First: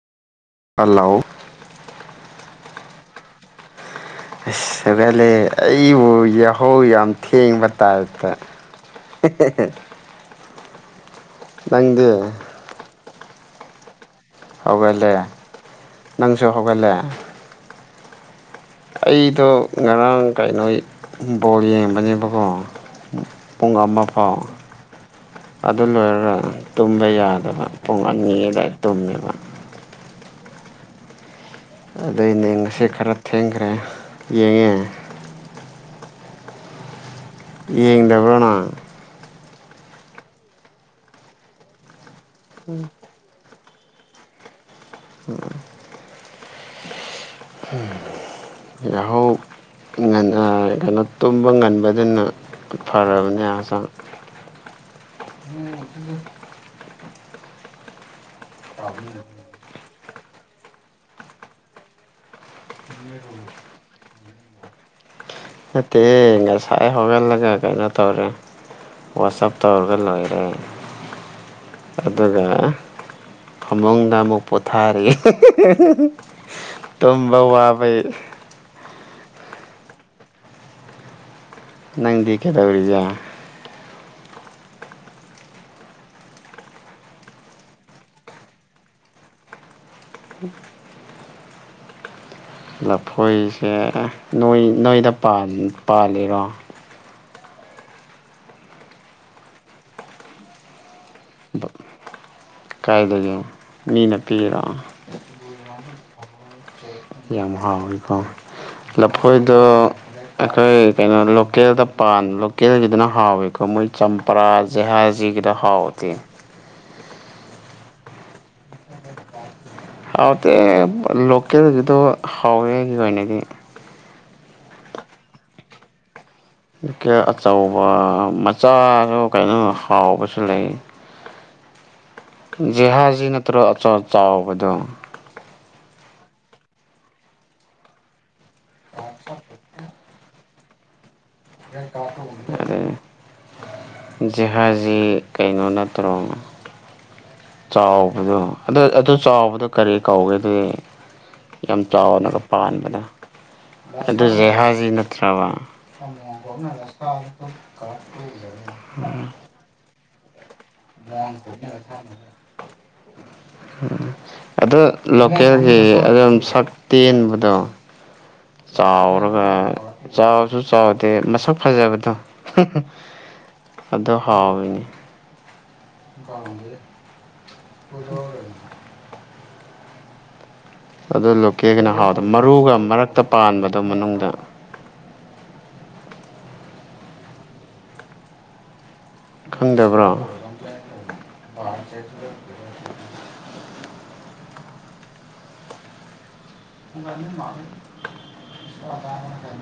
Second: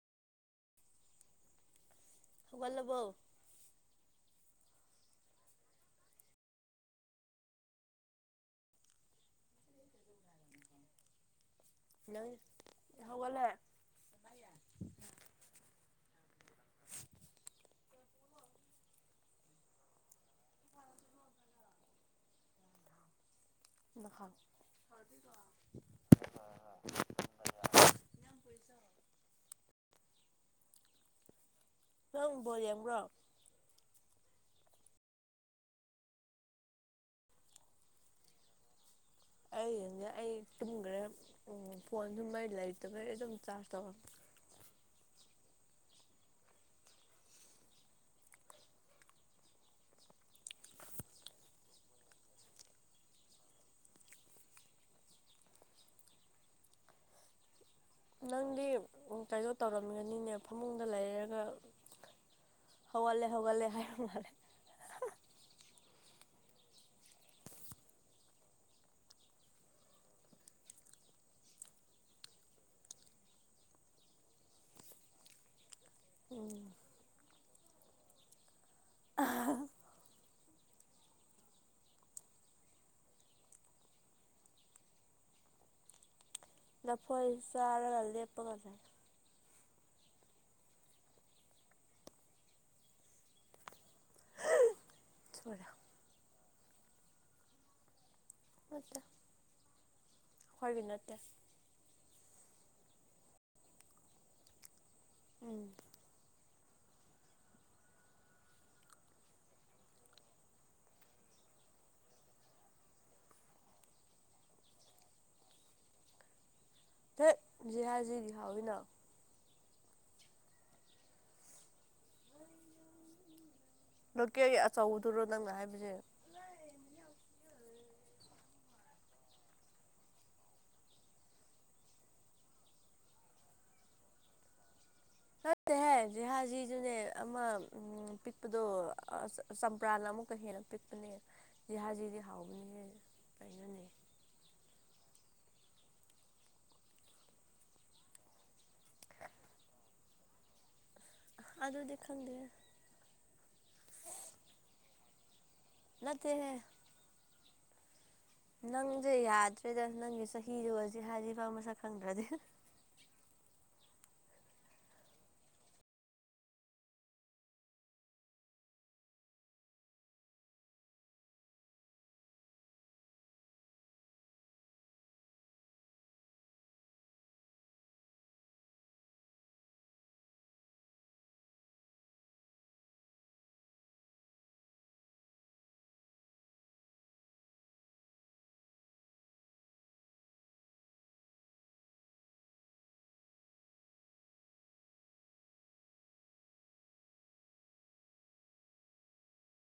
hello ꯍꯧꯒꯜ ꯂꯕꯣ ꯏꯁ ꯍꯔ‌ꯦ ꯍꯜꯂ‌ꯦ ꯑꯩꯕꯨ ꯌꯥꯍꯧ ꯌꯥꯝ ꯊꯦꯡꯕ ꯇꯥꯏꯞꯇ [unintelligible] ꯅꯪꯗꯤ ꯅꯪ ꯍꯧꯒꯂ‌ꯦ ꯍꯧꯒꯜꯂꯦ ꯅꯪꯁꯨ ꯍꯧꯒꯜꯂꯦ ꯑꯩꯗꯣ ꯉꯔꯥꯡ ꯀꯩ ꯅꯣꯏ ꯕꯣꯜ ꯌꯦꯡꯕꯅꯦꯕꯀꯣ ꯄꯨꯡ ꯑꯃꯥ ꯅꯈꯥꯡ ꯐꯥꯎ ꯑꯗꯨ ꯂꯣꯏꯔꯒ ꯇꯨꯝꯕ ꯌꯥꯗꯕ ꯄꯨꯡ ꯑꯅꯤ ꯑꯗꯥꯏ ꯇꯨꯝꯃꯦꯕ ꯅꯪ ꯑꯗꯨꯏꯅꯦ ꯕꯣꯜ ꯉꯁꯤ ꯌꯦꯡꯕ꯭ꯔꯣ ꯈꯔ ꯊꯦꯡꯈ꯭ꯔꯦ ꯌꯦꯡꯉꯦ ꯌꯦꯡꯗꯕ꯭ꯔꯣ ꯅꯪ ꯑꯩ ꯌ‌ꯦꯡꯗ‌ꯦ ꯑꯩ ꯇꯨꯝꯒ꯭ꯔꯦ ꯎꯝ ꯐꯣꯟ ꯗꯨ ꯃꯩ ꯂꯩꯇꯕꯩ ꯑꯗꯨꯝ ꯆꯥꯔꯁ [unintelligible] [unintelligible] ꯌꯥꯍꯧ ꯉꯟꯅ ꯀꯩꯅꯣ ꯇꯨꯝꯕ ꯉꯟꯕꯗꯨꯅ ꯐꯔꯕꯅꯦ ꯍꯆꯥꯡ [inaudible] [unintelligible] ꯅꯪꯗꯤ ꯀꯩꯅꯣ ꯇꯧꯔꯝꯒꯅꯤꯅꯦ ꯐꯃꯨꯡꯗ ꯂꯩꯔꯒ ꯍꯧꯒꯜꯂꯦ ꯍꯧꯒꯜꯂꯦ ꯍꯥꯏꯔ‌‌ꯣ [unintelligible] ꯅꯠꯇꯦ ꯉꯁꯥꯏ ꯍꯧꯒꯜꯂꯒ ꯀꯩꯅꯣ ꯇꯧꯔꯦ ꯋꯥꯁꯑꯞ ꯇꯧꯔꯒ ꯂꯣꯏꯔꯦ ꯑꯗꯨꯒ ꯐꯥꯃꯨꯡꯗ ꯑꯃꯨꯛ ꯄꯣꯊꯥꯔꯦ ꯎꯝ ꯇꯨꯝꯕ ꯋꯥꯕꯩ ꯅꯪꯗꯤ ꯀꯩꯗꯧꯔꯤꯒꯦ ꯂꯐꯣꯏ ꯆꯥꯔꯒ ꯂꯦꯞꯄꯒ ꯂꯩ [unintelligible] ꯂꯐꯣꯏꯁꯦ ꯅꯣꯏ ꯅ‌ꯣꯏꯗ ꯄꯥꯟ ꯁꯣꯏꯔꯦ ꯄꯥꯜꯂꯤꯔꯣ ꯅꯠꯇꯦ ꯈꯣꯏꯒꯤ ꯅꯠꯇꯦ ꯀꯥꯏꯗꯩꯅ‌ꯣ ꯃꯤꯅ ꯄꯤꯔꯣ ꯎꯝ ꯌꯥꯝ ꯍꯥꯎꯋꯤꯀꯣ ꯂꯐꯣꯏꯗ ꯑꯈꯣꯏ ꯀꯩꯅꯣ ꯂꯣꯀꯦꯜꯗ ꯄꯥꯟ ꯂꯣꯀꯦꯜꯒꯤꯗꯨꯅ ꯍꯥꯎꯋꯤꯀꯣ ꯃꯣꯏ ꯆꯝ ꯄꯥꯥꯔꯥ ꯖꯍꯥꯖꯤꯒꯤꯗꯣ ꯍꯥꯎꯇꯦ ꯖꯍꯥꯖꯤꯒꯤ ꯍꯥꯎꯋꯤꯅ ꯍꯥꯎꯇꯦ ꯂꯣꯀꯦꯜꯒꯤꯗꯣ ꯍꯥꯎꯋꯦ ꯑꯩꯒꯤ ꯑꯣꯏꯅꯗꯤ ꯂꯣꯀꯦꯜ ꯒꯤ ꯑꯆꯧꯕꯗꯨꯔꯣ ꯅꯪꯅ ꯍꯥꯏꯕꯖ‌ꯦ ꯂꯣꯀꯦꯜ ꯑꯆꯧꯕ ꯃꯆꯥꯖꯨ ꯀꯩꯅꯣ ꯍꯥꯎꯕꯁꯨ ꯂꯩ ꯖꯤꯍꯥꯖꯤ ꯅꯠꯇ꯭ꯔꯣ ꯑꯆꯥ ꯆꯥꯎꯕꯗꯣ ꯍꯦ ꯖꯍꯥꯖꯤꯖꯨꯅ‌ꯦ ꯑꯃꯥ ꯎꯝ ꯄꯤꯛ ꯄꯗꯣ ꯆꯝꯄ꯭ꯔꯥꯅ ꯑꯃꯨꯛꯀ ꯍꯦꯟꯅ ꯄꯤꯛꯄꯅꯦ ꯖꯤꯍꯥꯖꯤꯗꯤ ꯍꯥꯎꯕꯅꯤ ꯑꯗꯩ ꯍ‌ꯦ ꯀꯩꯅꯣꯅꯦ ꯖꯤꯍꯥꯖꯤ ꯀꯩꯅꯣ ꯅꯠꯇ꯭ꯔꯣ ꯆꯥꯎꯕꯗꯣ ꯑꯗꯨ ꯑꯗꯨ ꯆꯥꯎꯕꯗꯣ ꯀꯔꯤ ꯀꯧꯒꯦ ꯗꯤ ꯌꯥꯝ ꯑꯗꯨꯗꯤ ꯈꯪꯗꯦ ꯆꯥꯎꯅꯒ ꯄꯥꯟꯕꯗꯣ ꯑꯗꯨ ꯖꯤꯍꯥꯖꯤ ꯅꯠꯇ꯭ꯔꯕ ꯅꯠꯇꯦꯍꯦ ꯅꯪꯁꯦ ꯌꯥꯗ꯭ꯔꯦꯗ ꯅꯪꯒꯤ ꯆꯍꯤꯗꯨꯒ ꯖꯤꯍꯥꯖꯤ ꯐꯥꯎ ꯃꯁꯛ ꯈꯪꯗ꯭ꯔꯗꯤ ꯑꯗꯨ ꯂꯣꯀꯦꯜꯒꯤ ꯑꯗꯨꯝ ꯁꯛ ꯇꯦꯟꯕꯗꯣ ꯆꯥꯎꯔꯒ ꯆꯥꯎꯁꯨ ꯆꯥꯎꯗꯦ ꯃꯁꯛ ꯐꯖꯕꯗꯣ ꯑꯗꯣ ꯍꯥꯎꯋꯤꯅꯦ [inaudible] [inaudible] ꯑꯗꯨ ꯂꯣꯀꯦꯜꯒꯤꯅ ꯍꯥꯎꯗꯔꯣ ꯃꯔꯨꯒ ꯃꯔꯛꯇ ꯄꯥꯟꯕꯗꯣ ꯃꯅꯨꯡꯗ ꯈꯪꯗꯕ꯭ꯔꯣ [inaudible] [inaudible]